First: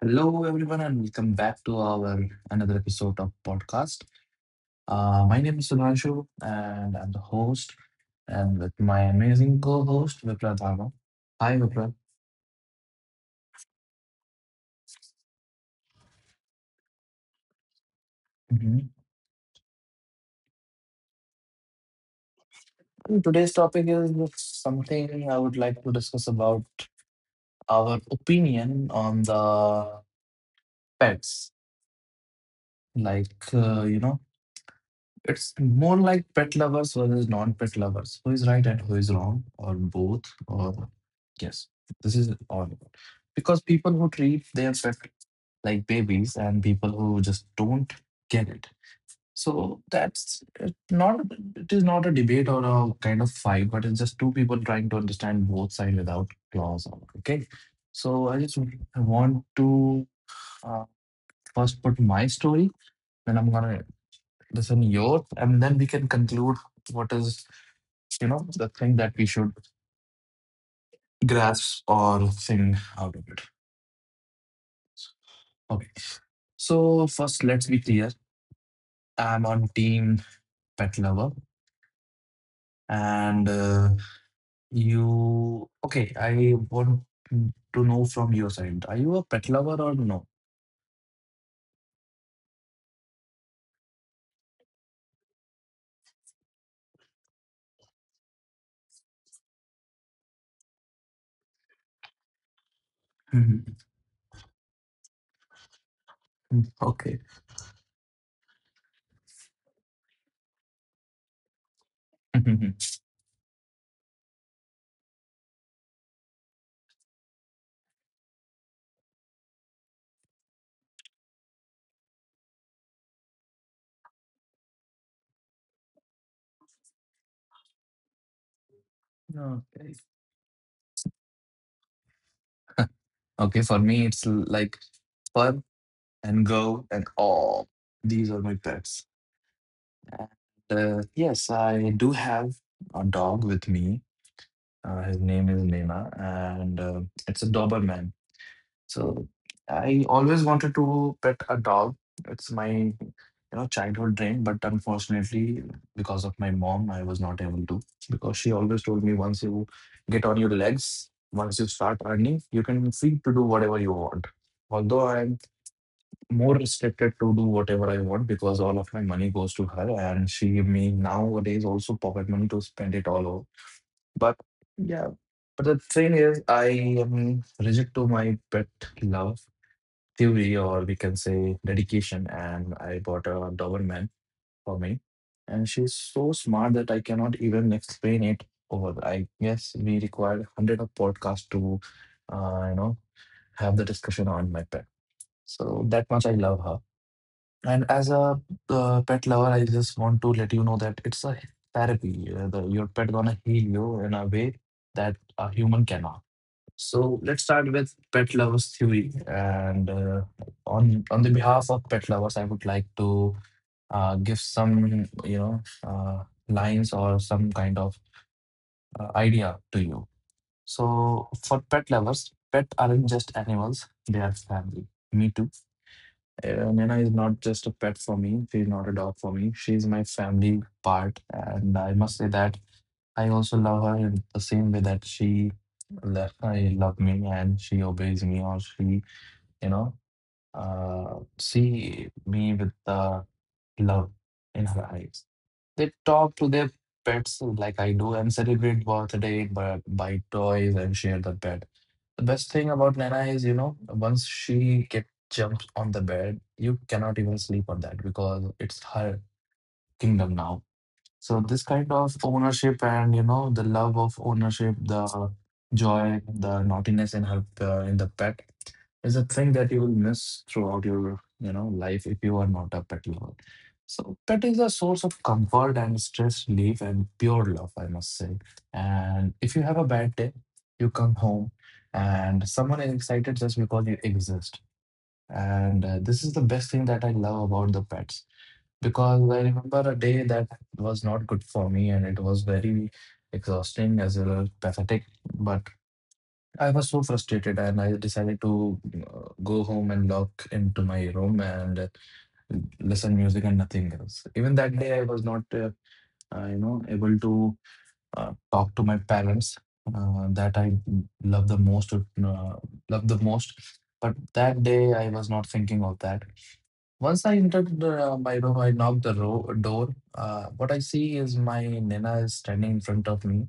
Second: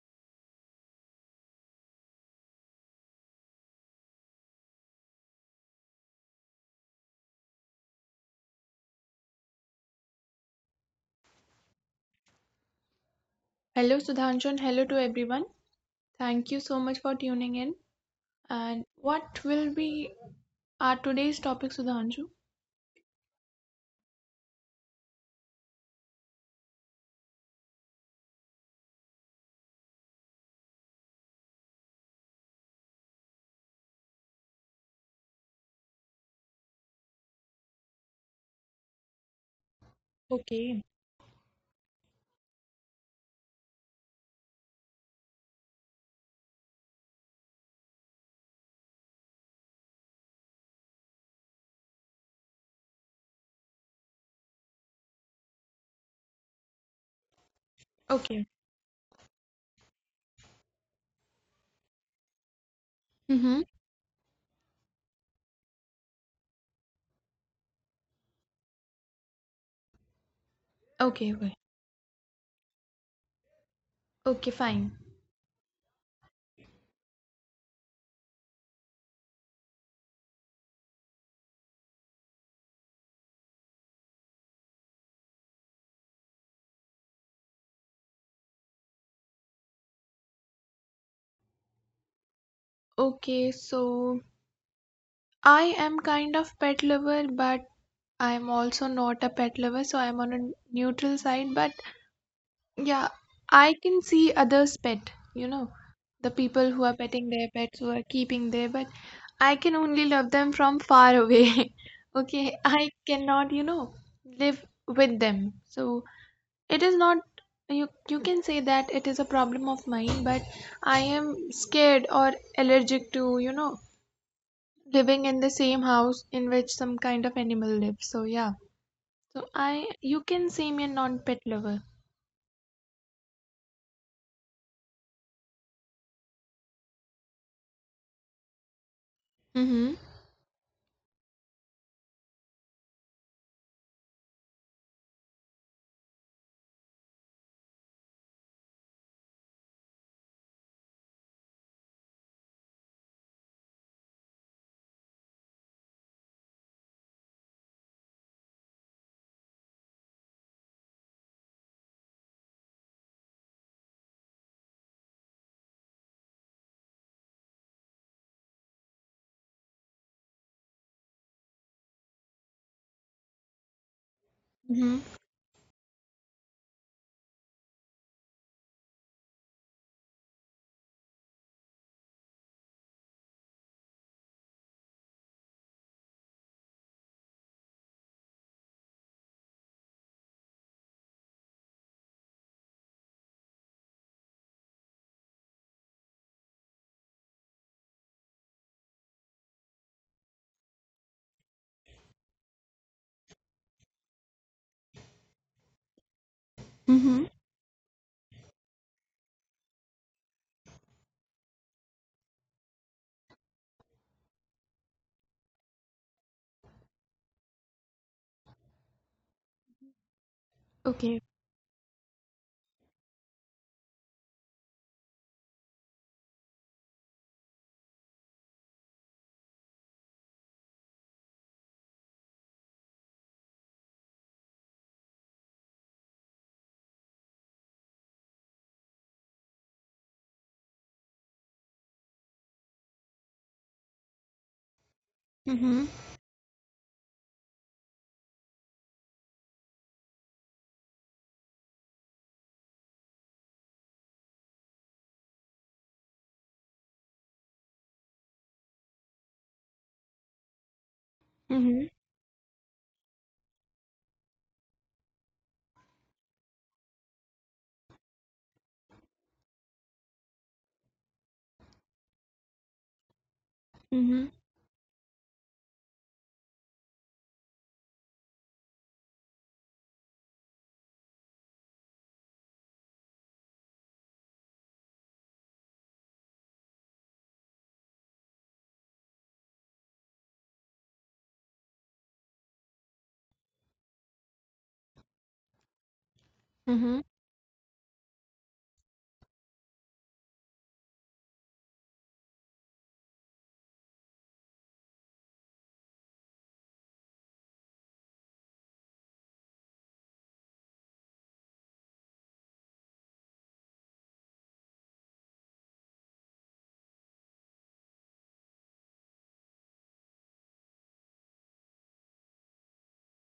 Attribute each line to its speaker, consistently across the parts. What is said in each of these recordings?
Speaker 1: Hello, everyone, and welcome back to our another episode of podcast. My name is Sudhanshu, and I'm the host, and with my amazing co-host Vipra Dharma. Hi, Vipra.
Speaker 2: Hello, Sudhanshu, and hello to everyone. Thank you so much for tuning in. And
Speaker 1: Mhm.
Speaker 2: what will be our today's topic, Sudhanshu?
Speaker 1: And today's topic is something I would like to discuss about our opinion on the pets. Like uh, you know, It's more like pet lovers versus non-pet lovers. Who is right and who is wrong, or both,
Speaker 2: Okay,
Speaker 1: or yes, this is all about. Because people who treat their pet like babies and people who just don't get it. So that's it not. It is not a debate or a kind of fight, but it's just two people trying to understand both sides without claws on. Okay, so
Speaker 2: okay.
Speaker 1: I want to uh, first put my story, then I'm
Speaker 2: Mm-hmm.
Speaker 1: gonna listen yours, and then we can conclude what is, you know, the thing that we should
Speaker 2: Okay, okay.
Speaker 1: grasp or thing out of it.
Speaker 2: Okay, fine.
Speaker 1: Okay, so first let's be clear, I'm on team pet lover, and you okay I want to know from your side, are you a pet lover or no?
Speaker 2: Okay, so I am kind of pet lover, but I'm also not a pet lover, so I'm on a neutral side. But yeah, I can see others' pet, you know, the people who are
Speaker 1: Okay.
Speaker 2: petting their pets, who are keeping their but I can only love them from far away. Okay, I cannot, you know, live with them. So it is not you can say that it is a problem of mine, but I am scared or allergic to, you know, living in the same house in which some kind of animal lives. So yeah. So
Speaker 1: Okay.
Speaker 2: I you can say me a non-pet lover.
Speaker 1: Okay, for me like fur and go and oh, these are my pets.
Speaker 2: Mm-hmm.
Speaker 1: Yes, I do have a dog with me. His name is Nena, and it's a Doberman. So I always wanted to pet a dog. It's my, you know, childhood dream, but unfortunately, because of my mom, I was not able to. Because she always told me, once you get on your legs, once you start earning, you can free to do whatever you want. Although I more restricted to do whatever I want because all of my money goes to her and she give me nowadays also pocket money to spend it all over. But yeah,
Speaker 2: Mm-hmm.
Speaker 1: but the thing is, I am rigid to my pet love theory, or we can say dedication. And I bought a Doberman for me, and she's so smart that I cannot even explain it over. I guess we required 100 of podcast to, uh, you know, have the discussion on my pet. So that much I love her. And as a pet lover, I just want to let you know that it's a therapy. Your pet gonna heal you in a way that a human cannot. So let's
Speaker 2: Mm-hmm.
Speaker 1: start with pet lovers theory. And On the behalf of pet lovers, I would like to give some, you know, lines or some kind of idea to you. So
Speaker 2: Okay.
Speaker 1: for pet lovers, pet aren't just animals; they are family. Me too. Nina is not just a pet for me. She's not a dog for me. She's my family part. And I must say that I also love her in the same way that I love me and she obeys me, or she, you know, see me with the love in her eyes. They
Speaker 2: Mm-hmm.
Speaker 1: talk to their pets like I do and celebrate birthday by toys and share the pet. The best thing about Nana is, you know, once she get jumps on the bed, you cannot even sleep on that because it's her kingdom now. So this kind
Speaker 2: Mm-hmm.
Speaker 1: of ownership and, you know, the love of ownership, the joy, the naughtiness in the pet is a thing that you will miss throughout your, you know, life if you are not a pet lover. So pet
Speaker 2: Mm-hmm.
Speaker 1: is a source of comfort and stress relief and pure love, I must say. And if you have a bad day, you come home and someone is excited just because you exist. And this is the best thing that I love about the pets, because I remember a day that was not good for me and it was very exhausting as well as pathetic. But I was so
Speaker 2: Mm-hmm.
Speaker 1: frustrated and I decided to go home and lock into my room and listen music and nothing else. Even that day, I was not, you know, able to talk to my parents that I love the most, love the most. But that day, I was not thinking of that. Once I entered the, my room, I knocked the door. What I see is my Nina is standing in front of me,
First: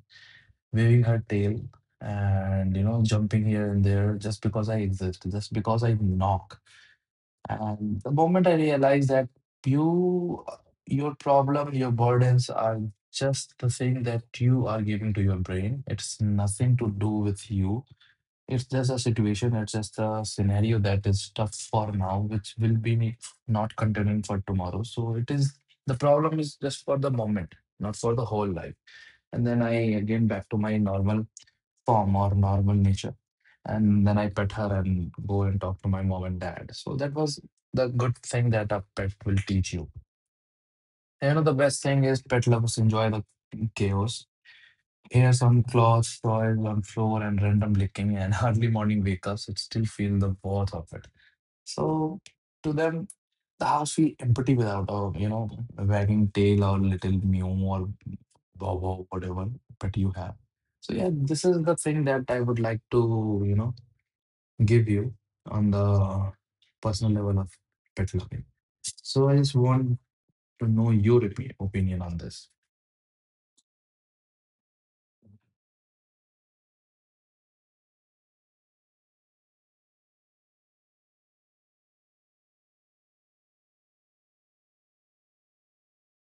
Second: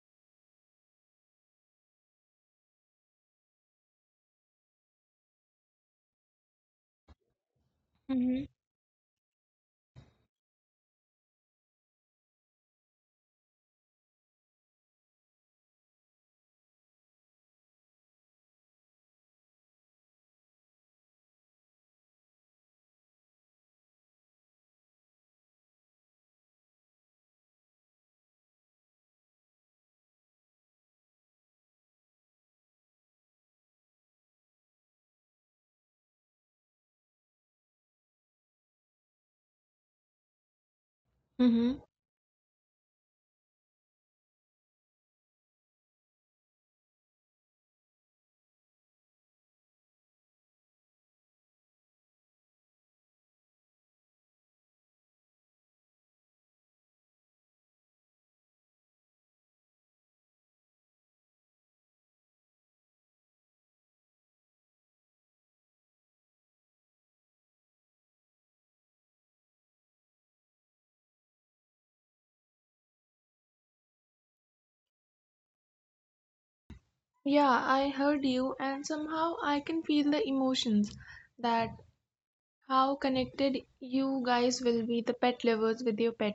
Speaker 1: waving her tail and, you know, jumping here and there just because I exist, just because I knock. And the
Speaker 2: Mm-hmm.
Speaker 1: moment I realize that you, your problem, your burdens are just the thing that you are giving to your brain, it's nothing to do with you, it's just a situation, it's just a scenario that is tough for now, which will be not continuing for tomorrow. So it is, the problem is just for the moment, not for the whole life. And then I again back to my normal form or normal nature. And then I pet her and go and talk to my mom and dad. So that was the good thing that a pet will teach you. You know, the
Speaker 2: Mm-hmm.
Speaker 1: best thing is pet lovers enjoy the chaos here, some clothes, soil on floor, and random licking, and early morning wake ups. It still feel the worth of it. So to them, the house feel empty without a, you know, a wagging tail or little mew or bow wow, whatever pet you have. So yeah, this is the thing that I would like to, you know, give you on the personal level of pet loving. So I just want to know your opinion on this.
Speaker 2: Yeah, I heard you, and somehow I can feel the emotions that how connected you guys will be, the pet lovers, with your pet.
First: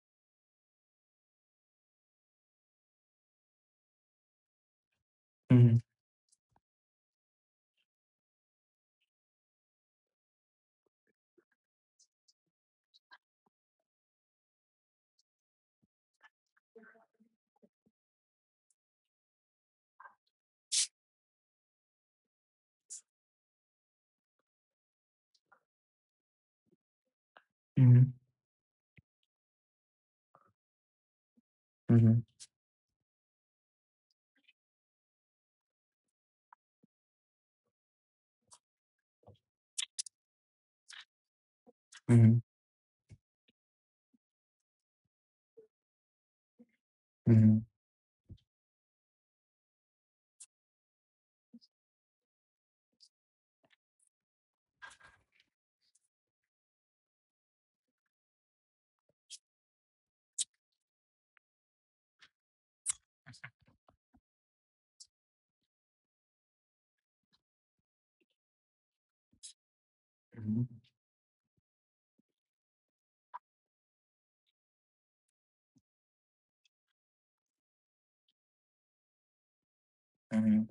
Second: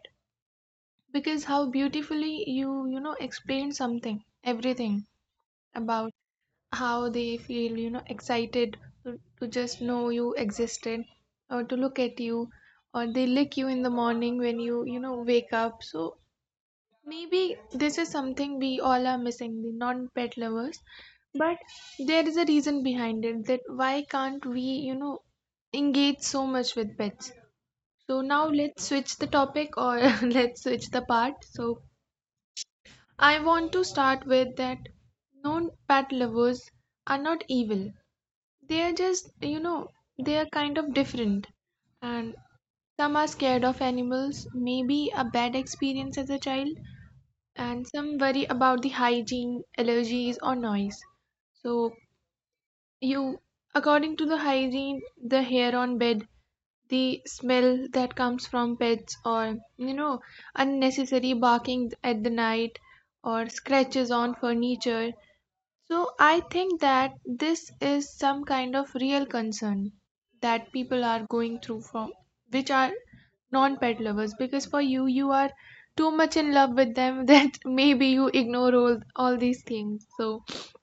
Speaker 2: Because how beautifully you, you know, explain something, everything
Speaker 1: Mm-hmm.
Speaker 2: about how they feel, you know, excited to just know you existed or to look at you or they lick you in the morning when you know, wake up. So maybe this is something we all are missing, the non-pet lovers. But there is a reason behind it that why can't we, you know, engage so much with pets?
Speaker 1: Mm-hmm.
Speaker 2: So now let's switch the topic, or let's switch the part. So
Speaker 1: Mm-hmm.
Speaker 2: I want to start with that non-pet lovers are not evil. They are just, you know, they are kind of different. And some are scared of animals, maybe a bad experience as a child,
Speaker 1: Mm-hmm.
Speaker 2: and some worry about the hygiene, allergies, or noise. So, you, according to the hygiene, the hair on bed, the smell that comes from pets, or you know, unnecessary barking at the night, or scratches on furniture, so I think that this is some kind of real concern that
Speaker 1: Mm-hmm.
Speaker 2: people are going through from which are non-pet lovers, because for you you are too much in love with them that maybe you ignore all these things. So,
Speaker 1: Mhm.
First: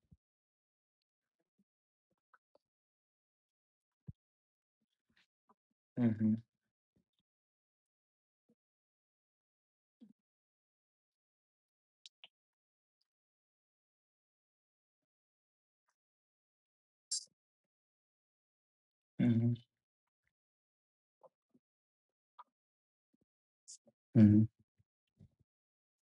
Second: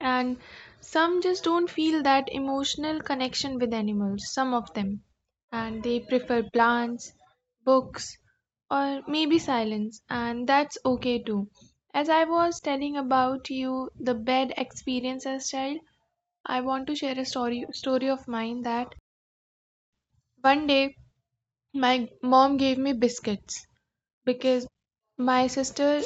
Speaker 2: and some just don't feel that emotional connection with animals, some of them, and they
Speaker 1: Mhm.
Speaker 2: prefer plants, books, or maybe silence, and that's okay too. As I was telling about you the bed experience as child, I want to share a story of mine that
Speaker 1: Mhm.
Speaker 2: one day my mom gave me biscuits
Speaker 1: Mhm.
Speaker 2: because my sister,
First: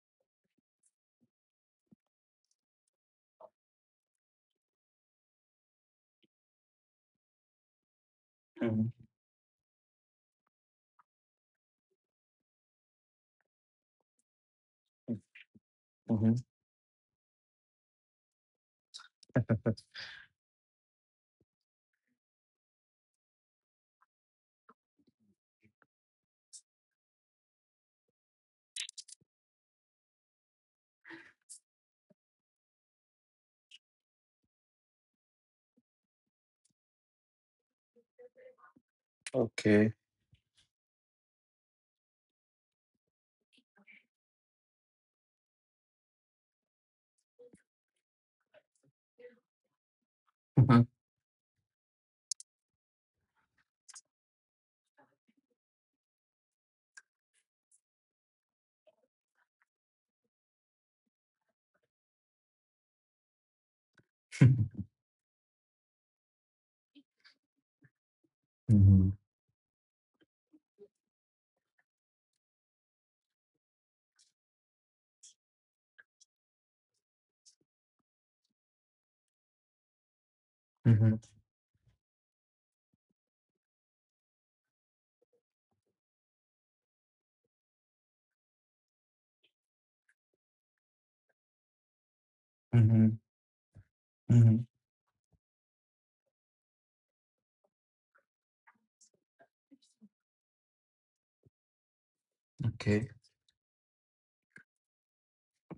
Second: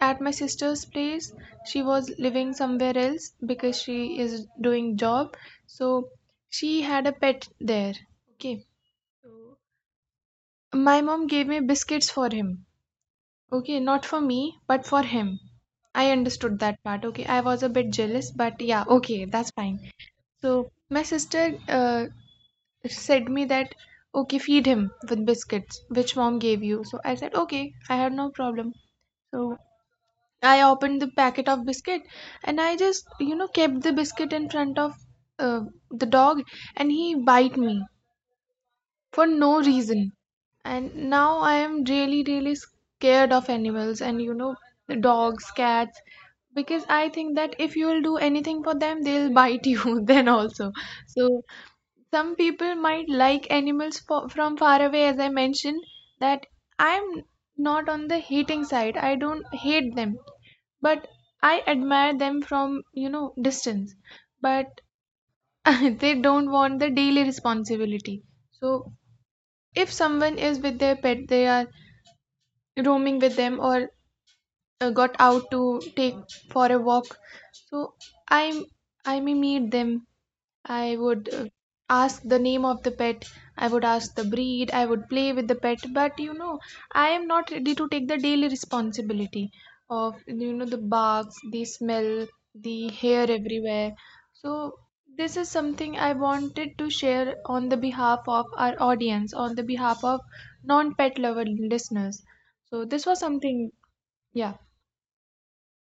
Speaker 2: at my sister's place, she was living somewhere else because she is doing job. So she had a pet there, okay.
Speaker 1: Mhm.
Speaker 2: My mom gave me biscuits for him, okay, not for me but for him. I
Speaker 1: Mhm.
Speaker 2: understood that part, okay. I was a bit jealous, but yeah, okay, that's fine. So my sister said me that okay, feed him with biscuits which mom gave you. So I said okay, I had no problem. So I opened the packet of biscuit, and I just, you know, kept the biscuit in front of uh, the dog, and he bite me for no
Speaker 1: Okay.
Speaker 2: reason. And now I am really, really scared of animals and, you know, dogs, cats, because I think that if you will do anything for them, they'll bite you then also.
Speaker 1: Mhm.
Speaker 2: So some people might like animals from far away, as I mentioned, that I'm not on the hating side. I don't hate them, but I admire them from, you know, distance. But they don't want the daily responsibility. So
Speaker 1: Mhm.
Speaker 2: if someone is with their pet, they are roaming with them or got out to take for a walk. So I I may meet them, I would
Speaker 1: Mhm.
Speaker 2: ask the name of the pet, I would ask the breed, I would play with the pet, but you know, I am not ready to take the daily responsibility of you know the barks, the smell, the hair
Speaker 1: Mhm.
Speaker 2: everywhere. So
Speaker 1: Mhm.
Speaker 2: this is something I wanted to share on the behalf of our audience, on the behalf of non-pet lover listeners. So this was
Speaker 1: Okay.
Speaker 2: something, yeah.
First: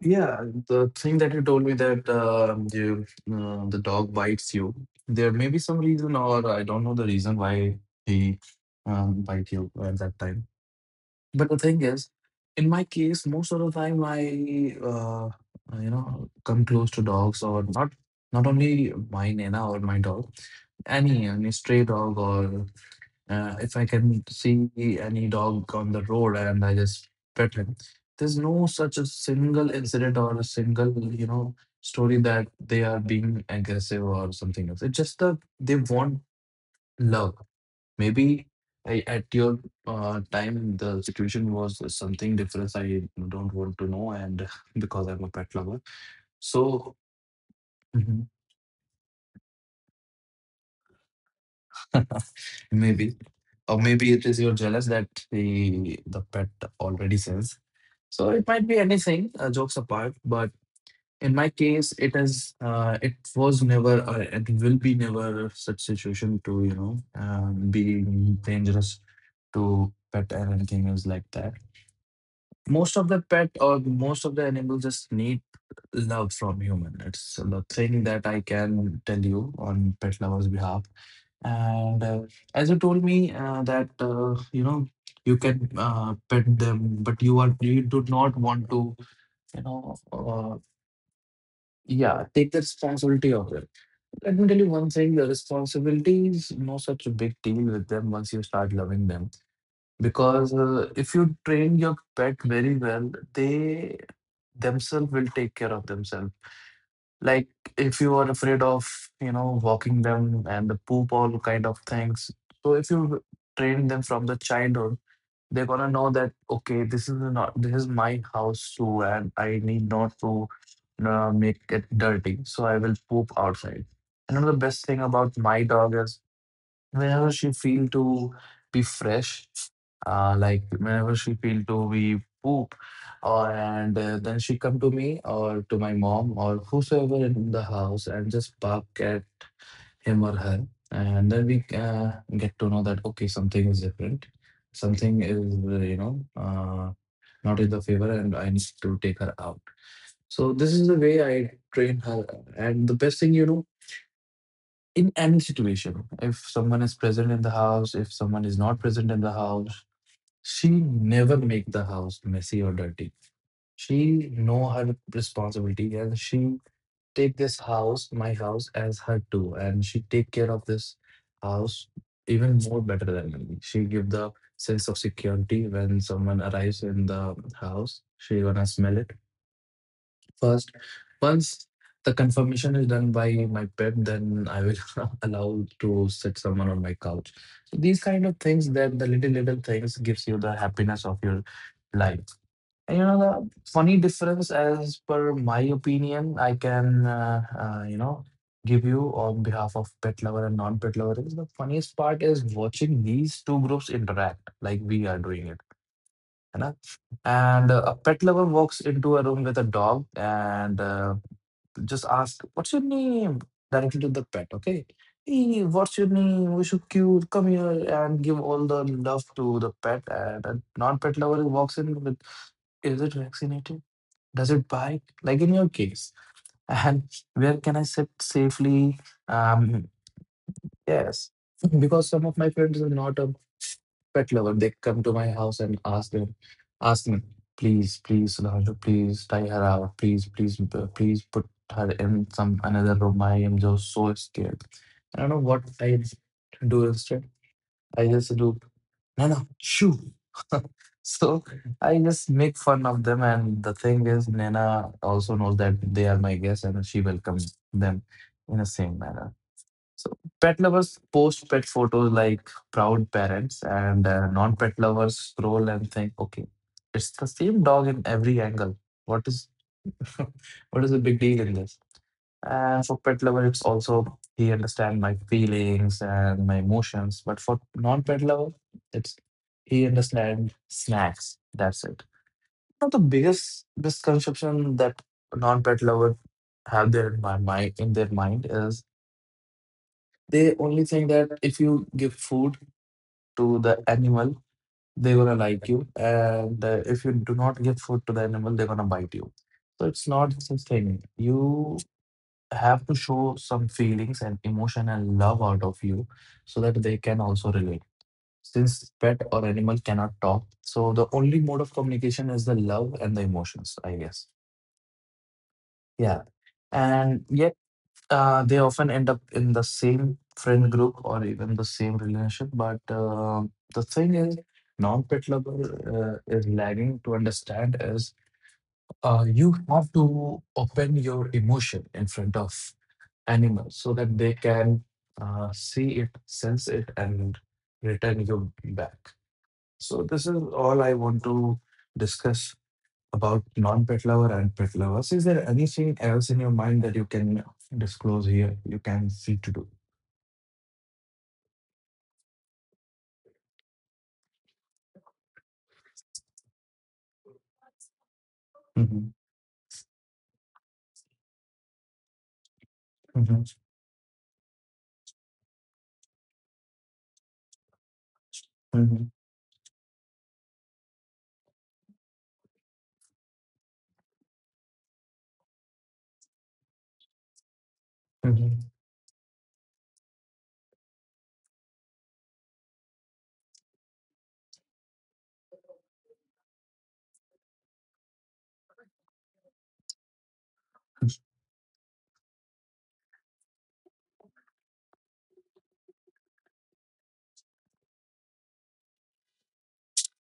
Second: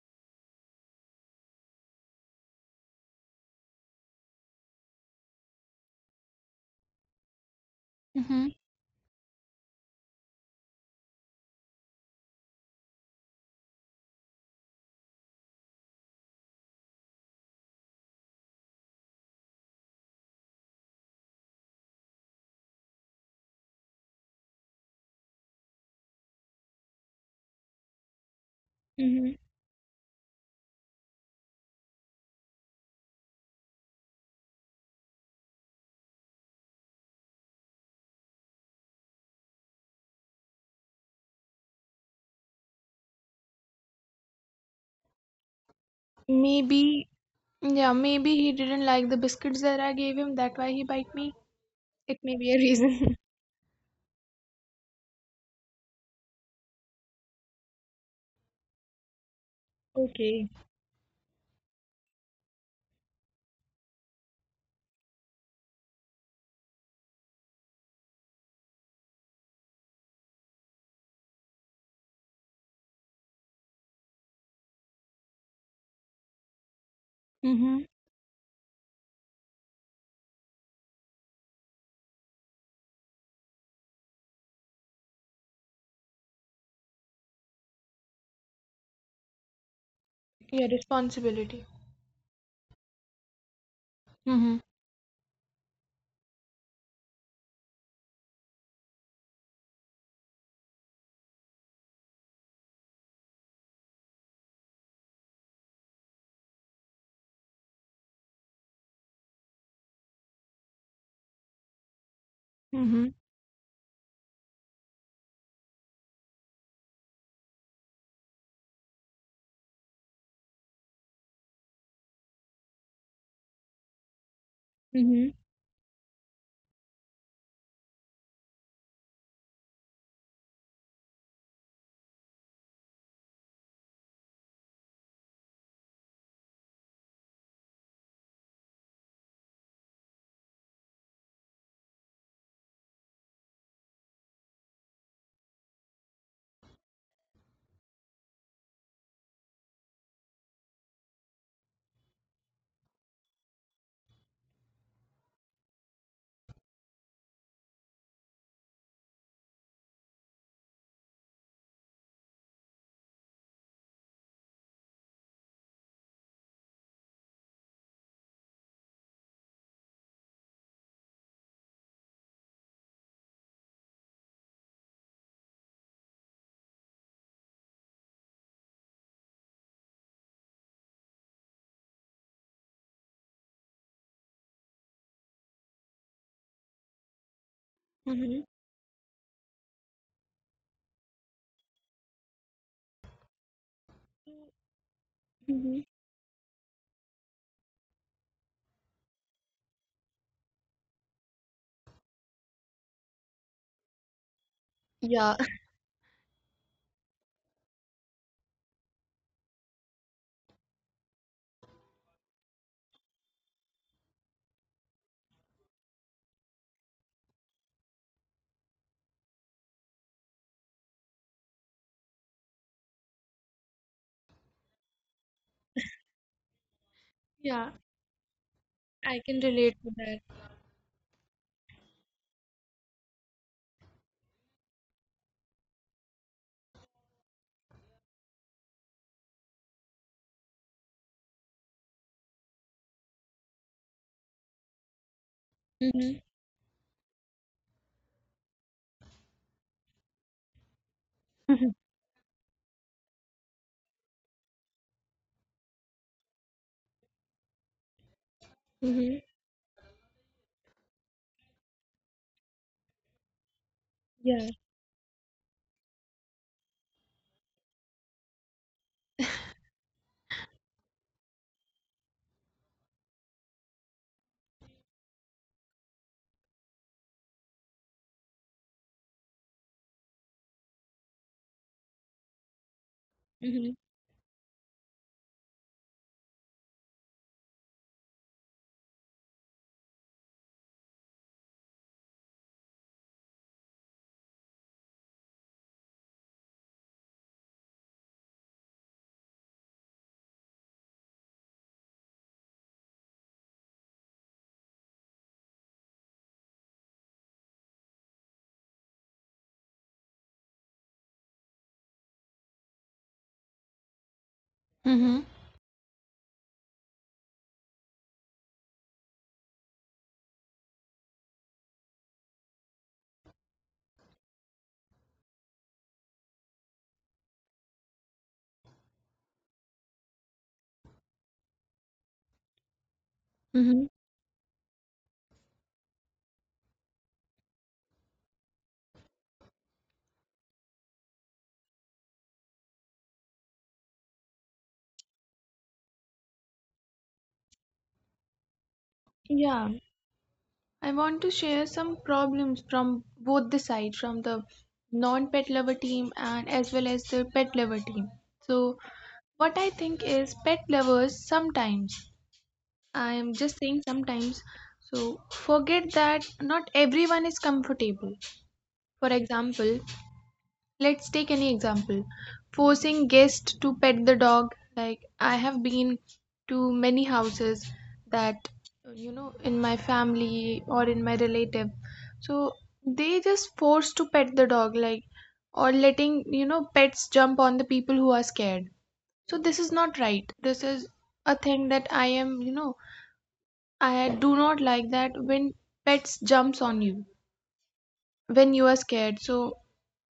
Speaker 1: Yeah, the thing that you told me that you, the dog bites you, there may be some reason, or I don't know the reason why he
Speaker 2: Mm-hmm.
Speaker 1: bite you at that time. But the thing is, in my case, most of the time I, you know, come close to dogs, or not only mine, Nena, or my dog. Any stray dog, or if I can see any dog on the road and I just pet him. There's no such a
Speaker 2: Mm-hmm.
Speaker 1: single incident or a single, you know, story that they are being aggressive or something else. It's just that they want love. Maybe I, at your time, the situation was something different. I don't want to know, and because I'm a pet lover. So,
Speaker 2: Maybe, yeah, maybe he didn't like the biscuits that I gave him, that why he bite me. It may be a reason.
Speaker 1: maybe. Or maybe it is you're jealous that the pet already sings. So it might be anything, jokes apart.
Speaker 2: Okay.
Speaker 1: But in my case, it is, it was never or it will be never such situation to, you know, being dangerous to pet or anything else like that. Most of the pet or most of the animals just need love from human. It's the
Speaker 2: Mm-hmm.
Speaker 1: thing that I can tell you on pet lovers behalf. And as you told me that, you know, you can pet them but you do not want to, you know,
Speaker 2: Yeah, responsibility.
Speaker 1: yeah, take the responsibility of them. Let me tell
Speaker 2: Mm-hmm.
Speaker 1: you one thing, the responsibility is no such a big deal with them once you start loving them, because if you train your pet very well, they themselves will take care of themselves. Like if you are afraid of, you know, walking them and the poop, all kind of things. So if
Speaker 2: Mm-hmm.
Speaker 1: you train them from the childhood, they're gonna know that okay, this is not this is my house too, and I need not to make it dirty. So I will poop outside. Another best thing
Speaker 2: Mm-hmm.
Speaker 1: about my dog is whenever she feel to be fresh, like whenever she feel to be poop or and then she come to me or to my mom or whosoever in the house and just bark at him or her. And then we get to know that okay, something is different, something is, uh, you know uh, not in the favor and I need to take her out. So this is the way I train her. And the best thing, you know, in any situation, if someone is present in the house, if someone is not present in the house, she never make the house messy or dirty. She know her responsibility and she take this house, my house, as her too, and she take care of this house even more better than me. She give the sense of security when someone arrives in the house, she gonna smell it first. Once the confirmation is done by my pet, then I will allow to sit someone on my couch. So these kind of
Speaker 2: Mm-hmm.
Speaker 1: things, that the little little things gives you the happiness of your life. And you know the funny difference, as per my
Speaker 2: Mm-hmm.
Speaker 1: opinion, I can give you on behalf of pet lover and non-pet lover is the funniest part is watching these two groups interact like we are
Speaker 2: Yeah.
Speaker 1: doing it. है ना? And a pet lover walks into a room with a dog, and just ask, what's your name? Directly to the pet, okay? Hey, what's your name? What's your cute? Come here and give all the love to the pet. And a non-pet lover who walks in with, is it vaccinated? Does it bite? Like in your case. And where
Speaker 2: Yeah.
Speaker 1: can I sit safely?
Speaker 2: I can relate
Speaker 1: Um.
Speaker 2: to that.
Speaker 1: Yes. Because some of my friends are not a pet lover. They come to my house and ask me, please, please, Sudhanshu, please tie her out. Please, please, please put her in some another room. I am just so scared. I don't know what I
Speaker 2: Mm-hmm.
Speaker 1: do instead. I just do, no, no, shoo. So I just make fun of them. And the thing is, Nena also knows that they are my guests and she welcomes them in the same
Speaker 2: Mm-hmm.
Speaker 1: manner. So pet lovers post pet photos like proud parents, and
Speaker 2: Yeah.
Speaker 1: non-pet lovers scroll and think, okay, it's the same dog in every angle. What is what is the big deal in this? And for pet lover, it's also he understand my feelings and my emotions. But for non-pet lover, it's he understand snacks. That's it. Now the biggest
Speaker 2: Mm-hmm.
Speaker 1: misconception that non-pet lover have there in my mind in their mind is they only think that if you give food to the animal, they're gonna like you, and if you do not give food to the animal, they're gonna bite you. So it's not such thing. You have to show some feelings and emotion and love out of you so that they can also relate. Since pet or animal cannot talk, so the only mode of communication is the love and the emotions, I guess.
Speaker 2: Mm-hmm.
Speaker 1: Yeah. And yet they often end up in the same friend group or even the same relationship. But the thing is, non-pet lover is lagging to understand is you have to open your emotion in front of animals
Speaker 2: Mm-hmm.
Speaker 1: so that they can see it, sense it, and return you back. So this is all I want to discuss about non-pet lover and pet lovers. Is there anything else in your mind that you can disclose here? You can see to do.
Speaker 2: Yeah, I want to share some problems from both the side, from the non-pet lover team and as well as the pet lover team. So,
Speaker 1: Mhm,
Speaker 2: what I think is pet lovers sometimes, I'm
Speaker 1: mhm,
Speaker 2: just saying sometimes, so forget that not everyone is comfortable. For
Speaker 1: mhm,
Speaker 2: example, let's take any example, forcing guests to pet the dog. Like, I have been to many houses that,
Speaker 1: mhm.
Speaker 2: you know, in my family or in my relative. So they just force to pet the dog, like, or letting, you know, pets jump on the people who are scared. So this is not right. This is a thing that I am you know, I do not like that when pets jumps on you when you are scared. So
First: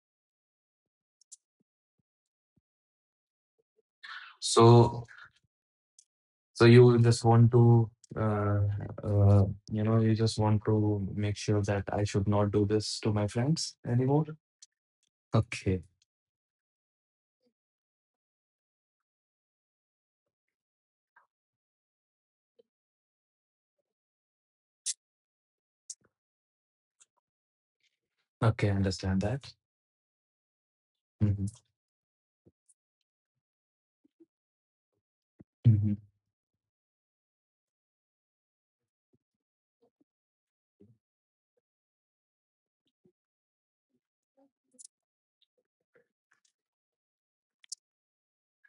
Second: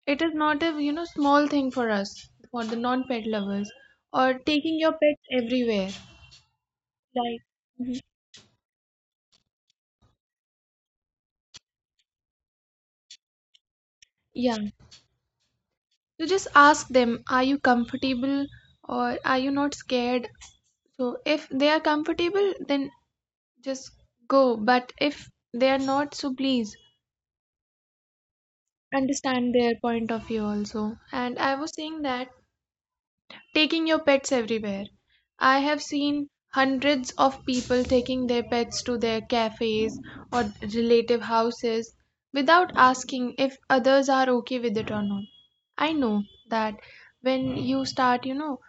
Speaker 2: it is not a you know small thing for us, for the non-pet lovers, or taking your
Speaker 1: So,
Speaker 2: pets everywhere.
Speaker 1: so you just
Speaker 2: Like
Speaker 1: want to,
Speaker 2: Mhm.
Speaker 1: uh, uh, you know, you just want to make sure that I should not do this to my friends anymore.
Speaker 2: Yeah,
Speaker 1: Okay.
Speaker 2: you just ask them, are you comfortable or are you not scared? So if they are comfortable, then just go. But if they are not, so please
Speaker 1: Okay, I understand that.
Speaker 2: understand their point of view also. And
Speaker 1: Mhm,
Speaker 2: I was saying that taking your pets everywhere. I have
Speaker 1: mhm,
Speaker 2: seen hundreds of people taking their pets to their cafes or relative houses without asking if others are okay with it or not. I know that when you start, you know,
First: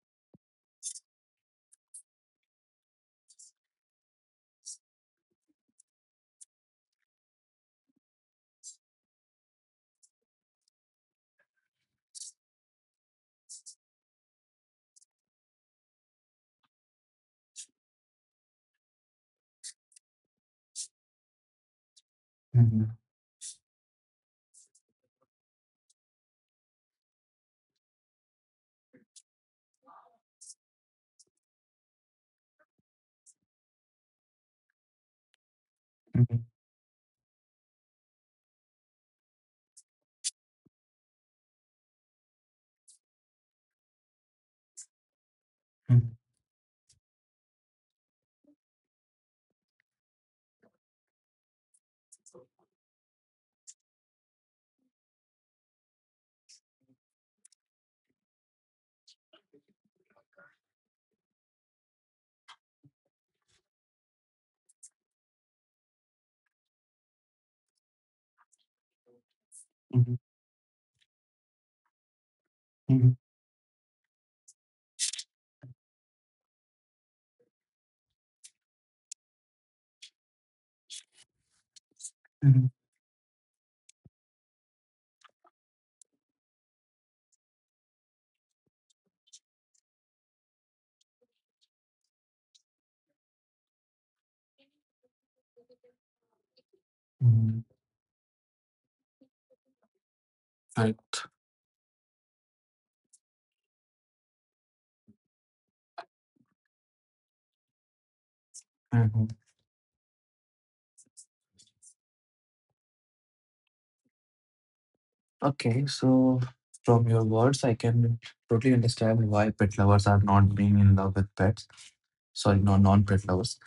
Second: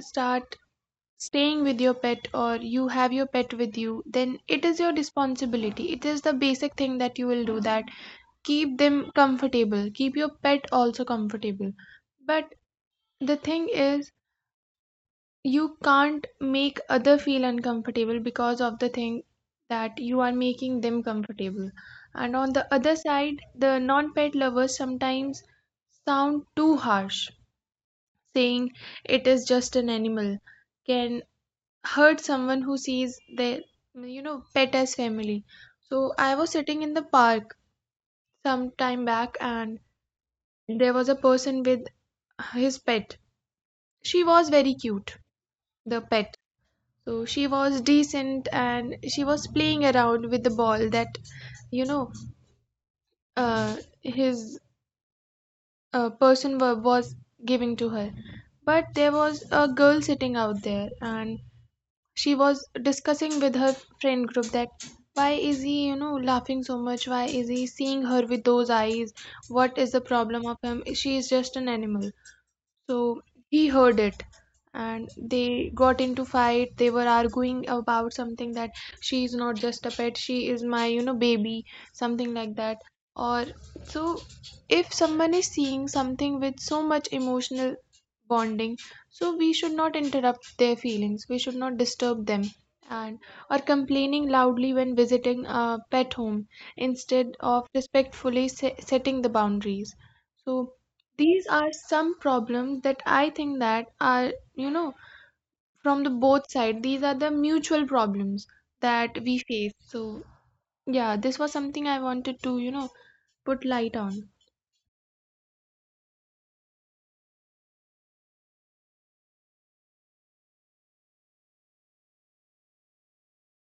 Speaker 2: start staying with your pet or you have your pet with you, then it is your responsibility. It is the basic thing that you will do, that keep them comfortable, keep your pet also comfortable. But the thing is, you can't make other feel uncomfortable because of the thing that you are making them comfortable. And on the
Speaker 1: mhm,
Speaker 2: other side, the non-pet lovers sometimes sound too harsh, saying it is just an animal, can hurt someone who sees their you know pet as family. So
Speaker 1: mhm,
Speaker 2: I was sitting in the park some time back, and there was a person with his pet, she was very cute, the
Speaker 1: mhm,
Speaker 2: pet. So she was decent and she was playing around with the ball that, you know, his person was giving to her. But there was a girl sitting out there and she was discussing with her friend group that why is he, you know, laughing so much? Why is he seeing her with those eyes? What is the
Speaker 1: mhm,
Speaker 2: problem of him? She is just an animal.
Speaker 1: mhm,
Speaker 2: So he heard it, and they got into fight. They were arguing about something, that she is not just a pet, she is my, you know, baby, something like
Speaker 1: mhm,
Speaker 2: that. Or so if someone is seeing something with so much emotional bonding, so we should not interrupt their feelings. We should not disturb them. And or complaining loudly when visiting a pet home instead
Speaker 1: mhm.
Speaker 2: of respectfully setting the boundaries. So these are some problems that I think that are you know from the both side, these are the mutual problems that
Speaker 1: Right.
Speaker 2: we face. So yeah, this was something I wanted to you know put light on.
Speaker 1: Okay, so from your words, I can totally understand why pet lovers are not being in love with pets. Sorry, no, non-pet lovers.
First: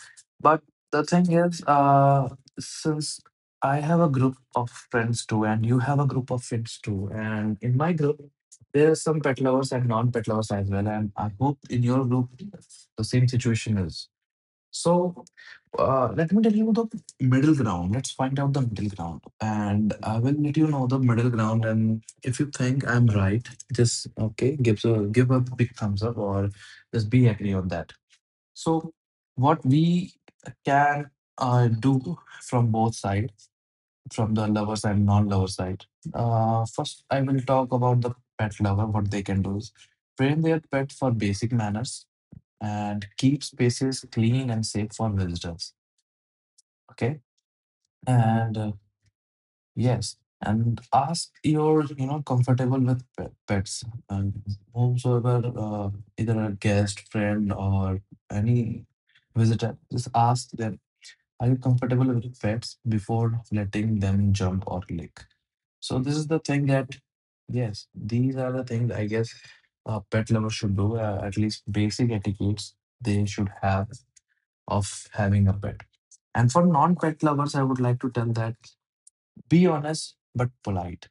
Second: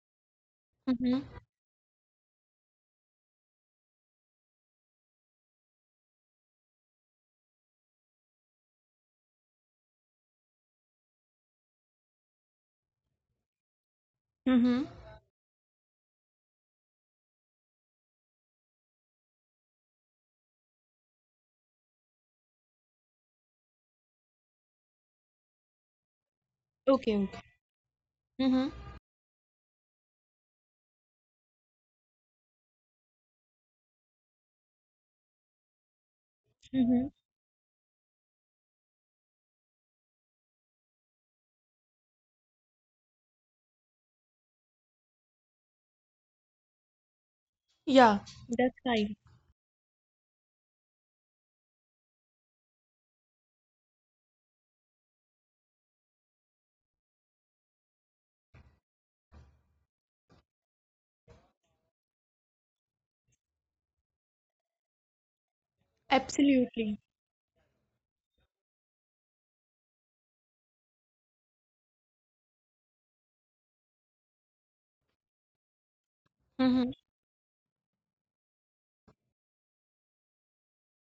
Speaker 1: But the
Speaker 2: Mm-hmm.
Speaker 1: thing is, since I have a group of friends too, and you have a group of friends too, and in my group, there are some pet lovers and non-pet lovers as well. And I hope in your group, the same situation is.
Speaker 2: Mm-hmm.
Speaker 1: So let me tell you the middle ground. Let's find out the middle ground. And I will let you know the middle ground. And if you think I'm right, just okay, give a big thumbs up or just
Speaker 2: Okay, okay.
Speaker 1: be agree on that.
Speaker 2: Mm-hmm.
Speaker 1: So what we can do from both sides, from the lover side and non-lover side.
Speaker 2: Mm-hmm.
Speaker 1: First I will talk about the pet lover. What they can do is train their pet for basic manners and keep spaces clean and safe for visitors. Okay
Speaker 2: Yeah.
Speaker 1: and
Speaker 2: That's fine.
Speaker 1: yes, and ask your you know comfortable with pets and whomsoever either a guest, friend, or any visitor. Just ask them, are you comfortable with pets before letting them jump or lick? So this is the thing that
Speaker 2: Absolutely.
Speaker 1: yes, these are the things I guess a pet lover should do. At least basic etiquettes they should have of having a pet. And for
Speaker 2: Mm-hmm.
Speaker 1: non-pet lovers, I would like to tell that be honest but polite.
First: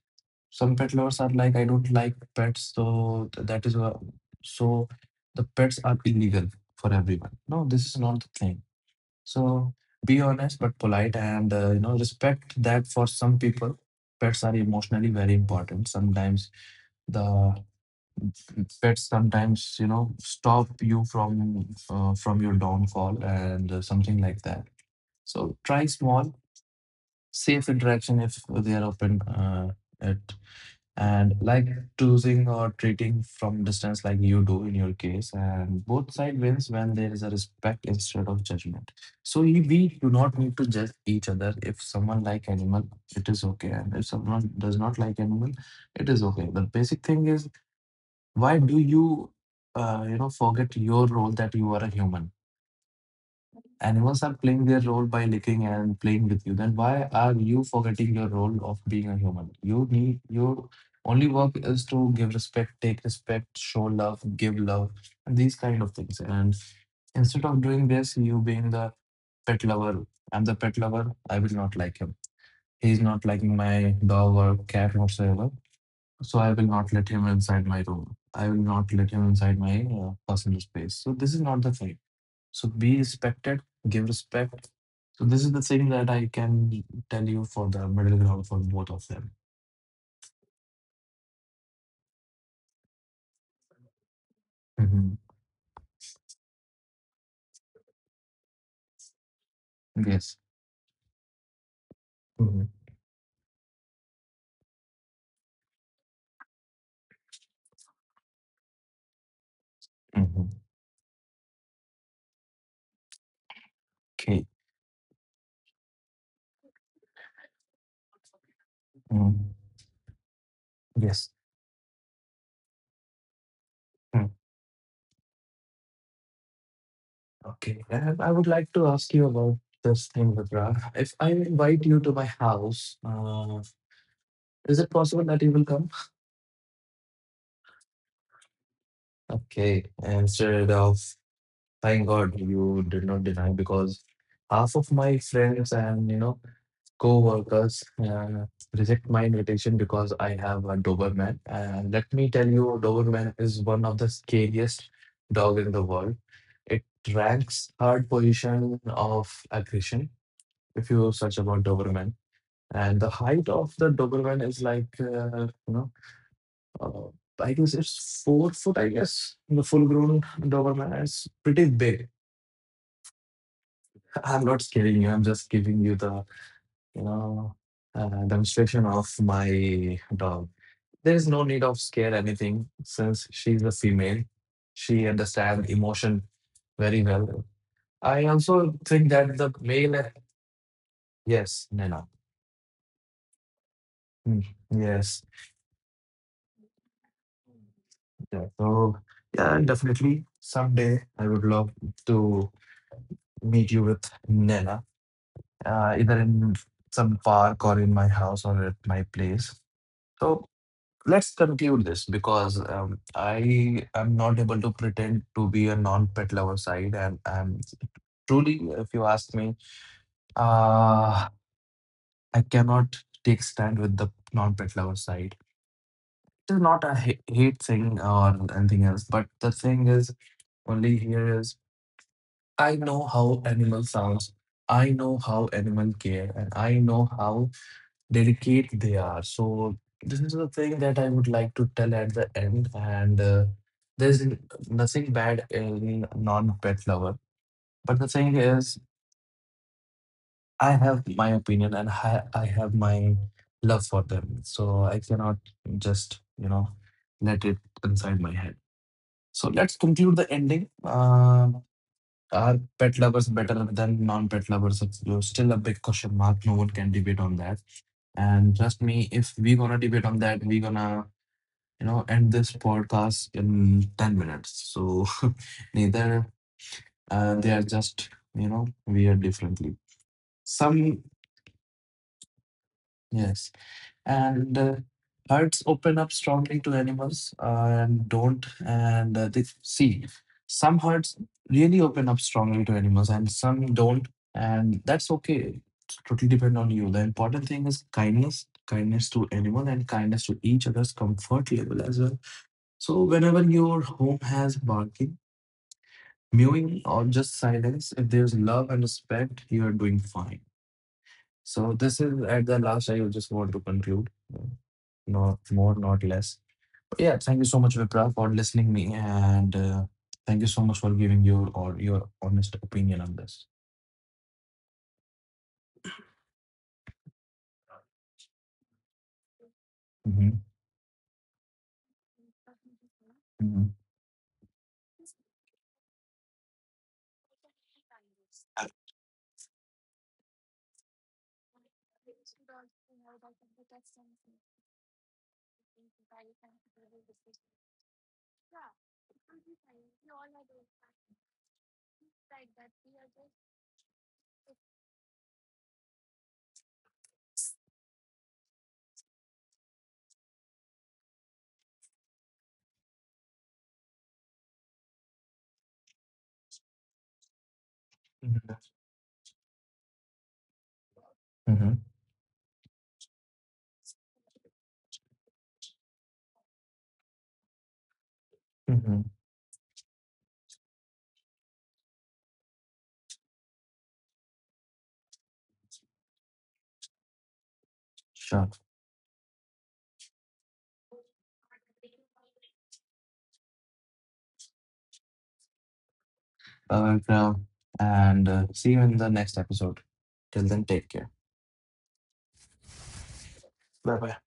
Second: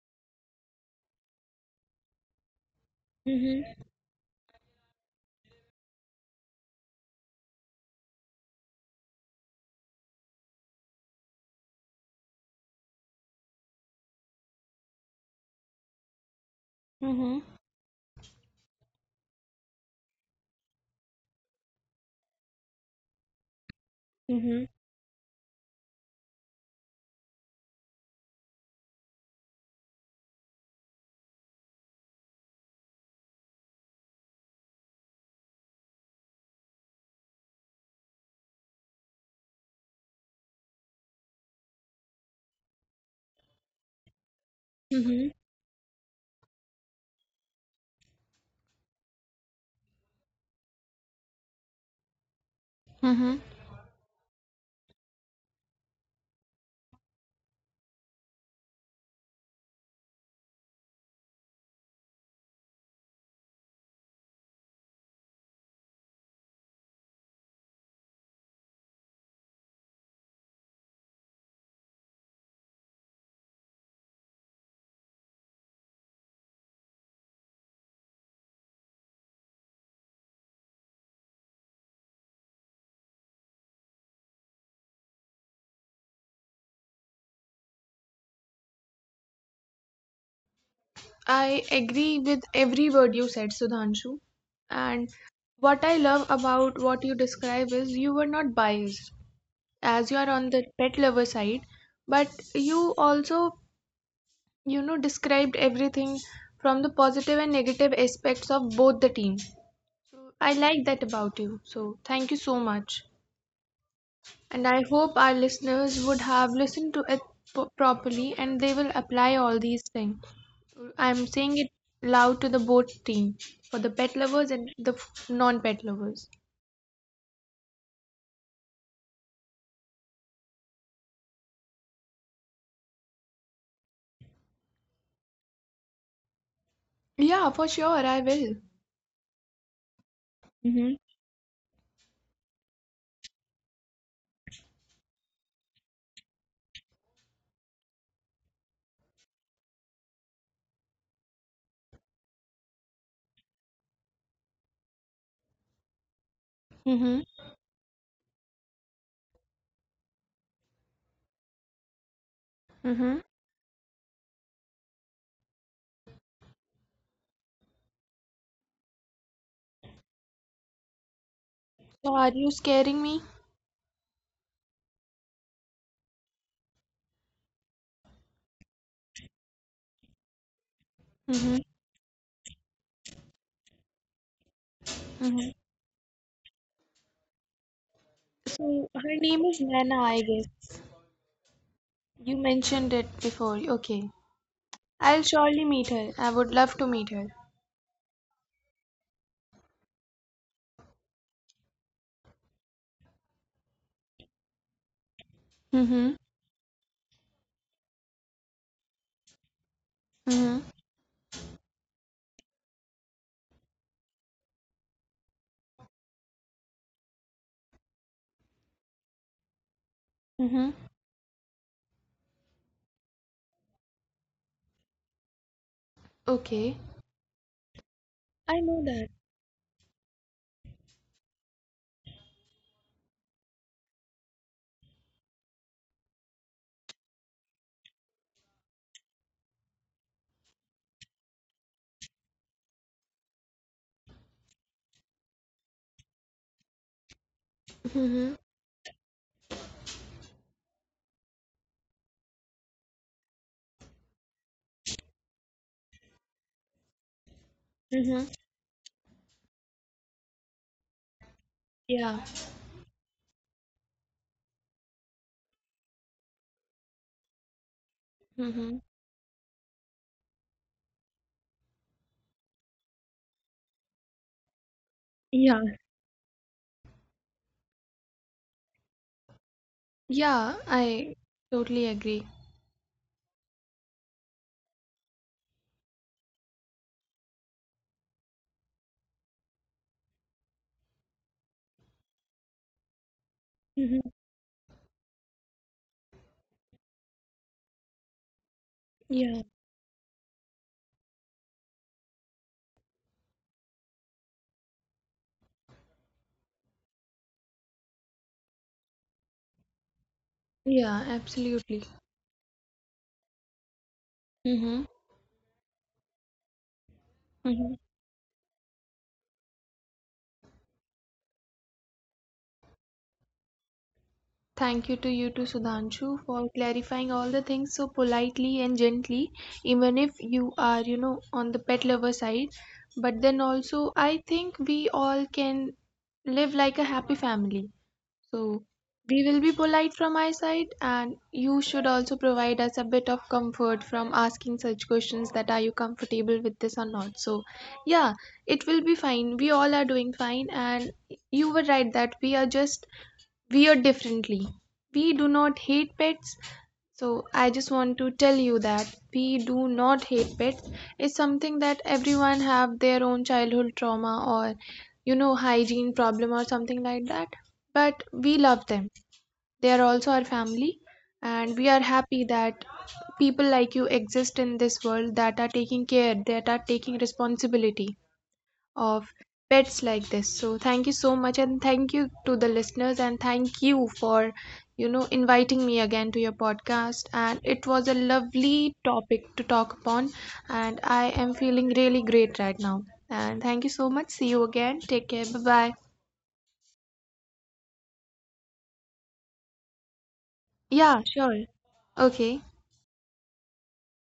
Speaker 1: Some pet lovers are like, I don't like pets, so that
Speaker 2: Mm-hmm.
Speaker 1: is so the pets are illegal for everyone. No, this is not the thing. So be honest but polite, and you know respect that for some people, pets are emotionally very important. Sometimes
Speaker 2: Mm-hmm.
Speaker 1: the pets sometimes you know stop you from your downfall and something like that. So try small, safe interaction if they are open at and like choosing or treating from distance like you do in your case and both side wins when there is a respect instead of judgment. So we do not need to judge each other. If someone like animal, it is okay, and if someone does not like
Speaker 2: Mm-hmm.
Speaker 1: animal, it is okay. The basic thing is, why do you you know forget your role that you are a human?
Speaker 2: Mm-hmm.
Speaker 1: Animals are playing their role by licking and playing with you, then why are you forgetting your role of being a human? You need your only work is to give respect, take respect, show love, give love, and these kind of things. And instead of doing this, you being the pet lover, I'm the pet lover, I will not like him. He's not liking my dog or cat whatsoever. So I will not let him inside my room. I will not let him inside my personal space. So this is not the thing. So be respected, give respect. So this is the thing that I can tell you for the middle ground for both of them.
Speaker 2: I agree with every word you said, Sudhanshu.
Speaker 1: Hmm.
Speaker 2: And what I love about what you describe is you were not biased, as you
Speaker 1: Yes.
Speaker 2: are on the pet lover side, but
Speaker 1: Hmm.
Speaker 2: you also, you know, described everything from the positive and negative aspects of both the team. So
Speaker 1: Hmm.
Speaker 2: I like that about you. So thank you so much.
Speaker 1: Okay.
Speaker 2: And I hope our listeners would have listened to it properly, and they will apply
Speaker 1: Mm.
Speaker 2: all these things.
Speaker 1: Yes.
Speaker 2: I'm saying it loud to the both team, for the pet
Speaker 1: Mm.
Speaker 2: lovers and the non-pet lovers.
Speaker 1: Okay. And I would like to ask you about this thing, Vibra. If I invite you to my house, is it possible that you will come?
Speaker 2: Yeah, for sure, I will.
Speaker 1: Okay. Instead of
Speaker 2: Mm-hmm.
Speaker 1: thank God you did not deny because half of my friends and you know co-workers reject my invitation because I have a Doberman. And let me tell you, Doberman is one of the scariest dog in the world. It
Speaker 2: Mm-hmm.
Speaker 1: ranks third position of aggression if you search about Doberman. And the
Speaker 2: Mm-hmm.
Speaker 1: height of the Doberman is like you know uh, I guess it's 4 foot. I guess the full grown Doberman is pretty big.
Speaker 2: So are you scaring me?
Speaker 1: I'm not scaring you. I'm just giving you the, you know, demonstration of my dog. There is no need
Speaker 2: Mm-hmm.
Speaker 1: of scare anything since she's a female. She
Speaker 2: Mm-hmm.
Speaker 1: understands emotion very well. I also
Speaker 2: So
Speaker 1: think
Speaker 2: her
Speaker 1: that the
Speaker 2: name is
Speaker 1: male,
Speaker 2: Nana, I guess.
Speaker 1: yes, Nena.
Speaker 2: You mentioned it before. Okay.
Speaker 1: Mm. Yes.
Speaker 2: I'll surely meet her. I would love to meet her.
Speaker 1: Yeah, so yeah, definitely someday I would love to meet you with Nena, either
Speaker 2: Mm-hmm.
Speaker 1: in some park or in my house or at my place. So
Speaker 2: Mm-hmm.
Speaker 1: let's conclude this because I am not able to pretend to be a non-pet lover side, and I'm truly, if you ask me,
Speaker 2: Mm-hmm.
Speaker 1: uh, I cannot take stand with the non-pet lover side. It is not
Speaker 2: Okay.
Speaker 1: a hate thing or
Speaker 2: I
Speaker 1: anything
Speaker 2: know
Speaker 1: else,
Speaker 2: that.
Speaker 1: but the thing is only here is I know how animal sounds, I know how animal care, and I know how dedicate they are. So this is the thing that I would like to tell at the end. And there's nothing bad in non-pet lover. But the thing
Speaker 2: Mm-hmm.
Speaker 1: is, I have my opinion and I have my love for them. So I cannot just, you know, let it inside my
Speaker 2: Mm-hmm.
Speaker 1: head. So let's conclude the ending. Um,
Speaker 2: Yeah.
Speaker 1: are pet lovers better than non-pet lovers? It's still a big question mark. No one can debate on that. And trust
Speaker 2: Mm-hmm.
Speaker 1: me, if we're gonna debate on that, we're gonna, you know, end this podcast in 10 minutes. So
Speaker 2: Yeah.
Speaker 1: neither they are just, you know, we are differently.
Speaker 2: Yeah,
Speaker 1: Some,
Speaker 2: I totally agree.
Speaker 1: yes, and hearts open up strongly to animals and don't and they see some hearts really open up strongly to animals and some don't,
Speaker 2: Mm-hmm.
Speaker 1: and that's okay. It's totally depend on you. The important thing is kindness, kindness to
Speaker 2: Yeah,
Speaker 1: animal and kindness to each other's comfort level as well. So whenever your home has barking, mewing, or just silence, if there's love and respect, you are doing fine.
Speaker 2: yeah,
Speaker 1: So
Speaker 2: absolutely.
Speaker 1: this is at the last. I just want to conclude,
Speaker 2: Mm-hmm.
Speaker 1: not more, not less. Yeah, thank you so much,
Speaker 2: Mm-hmm.
Speaker 1: Vipra, for listening me, and thank you so much for giving your or your honest opinion on this.
Speaker 2: Thank you to you too, Sudhanshu, for clarifying all the things so politely and gently, even if
Speaker 1: Mm-hmm.
Speaker 2: you are, you know, on the pet lover side. But then
Speaker 1: Mm-hmm.
Speaker 2: also, I think we all can live like a happy family. So, we will be polite from my side, and you should also provide us a bit of comfort from asking such questions that are you comfortable with this or not. So, yeah, it will be fine. We all are doing fine, and you were right that we are just weird differently. We do not hate pets, so I just want to tell you that we do not hate pets. It's something that everyone have their own childhood trauma or you know hygiene problem or something like that. But
Speaker 1: Mm-hmm.
Speaker 2: we love them. They are also our family,
Speaker 1: Mm-hmm.
Speaker 2: and we are happy that people like you exist in this world that are taking care, that are taking responsibility
Speaker 1: Mm-hmm.
Speaker 2: of pets like this. So thank you so much, and thank you to the listeners, and thank you for you know inviting me again to your podcast, and it was a
Speaker 1: Sure.
Speaker 2: lovely topic to talk upon, and I am feeling really great right now. And thank you so much. See you again. Take care. Bye bye.
Speaker 1: Bye, Vipra, and see you in the next episode. Till then, take care.
Speaker 2: Yeah, sure. Okay.
Speaker 1: Bye bye.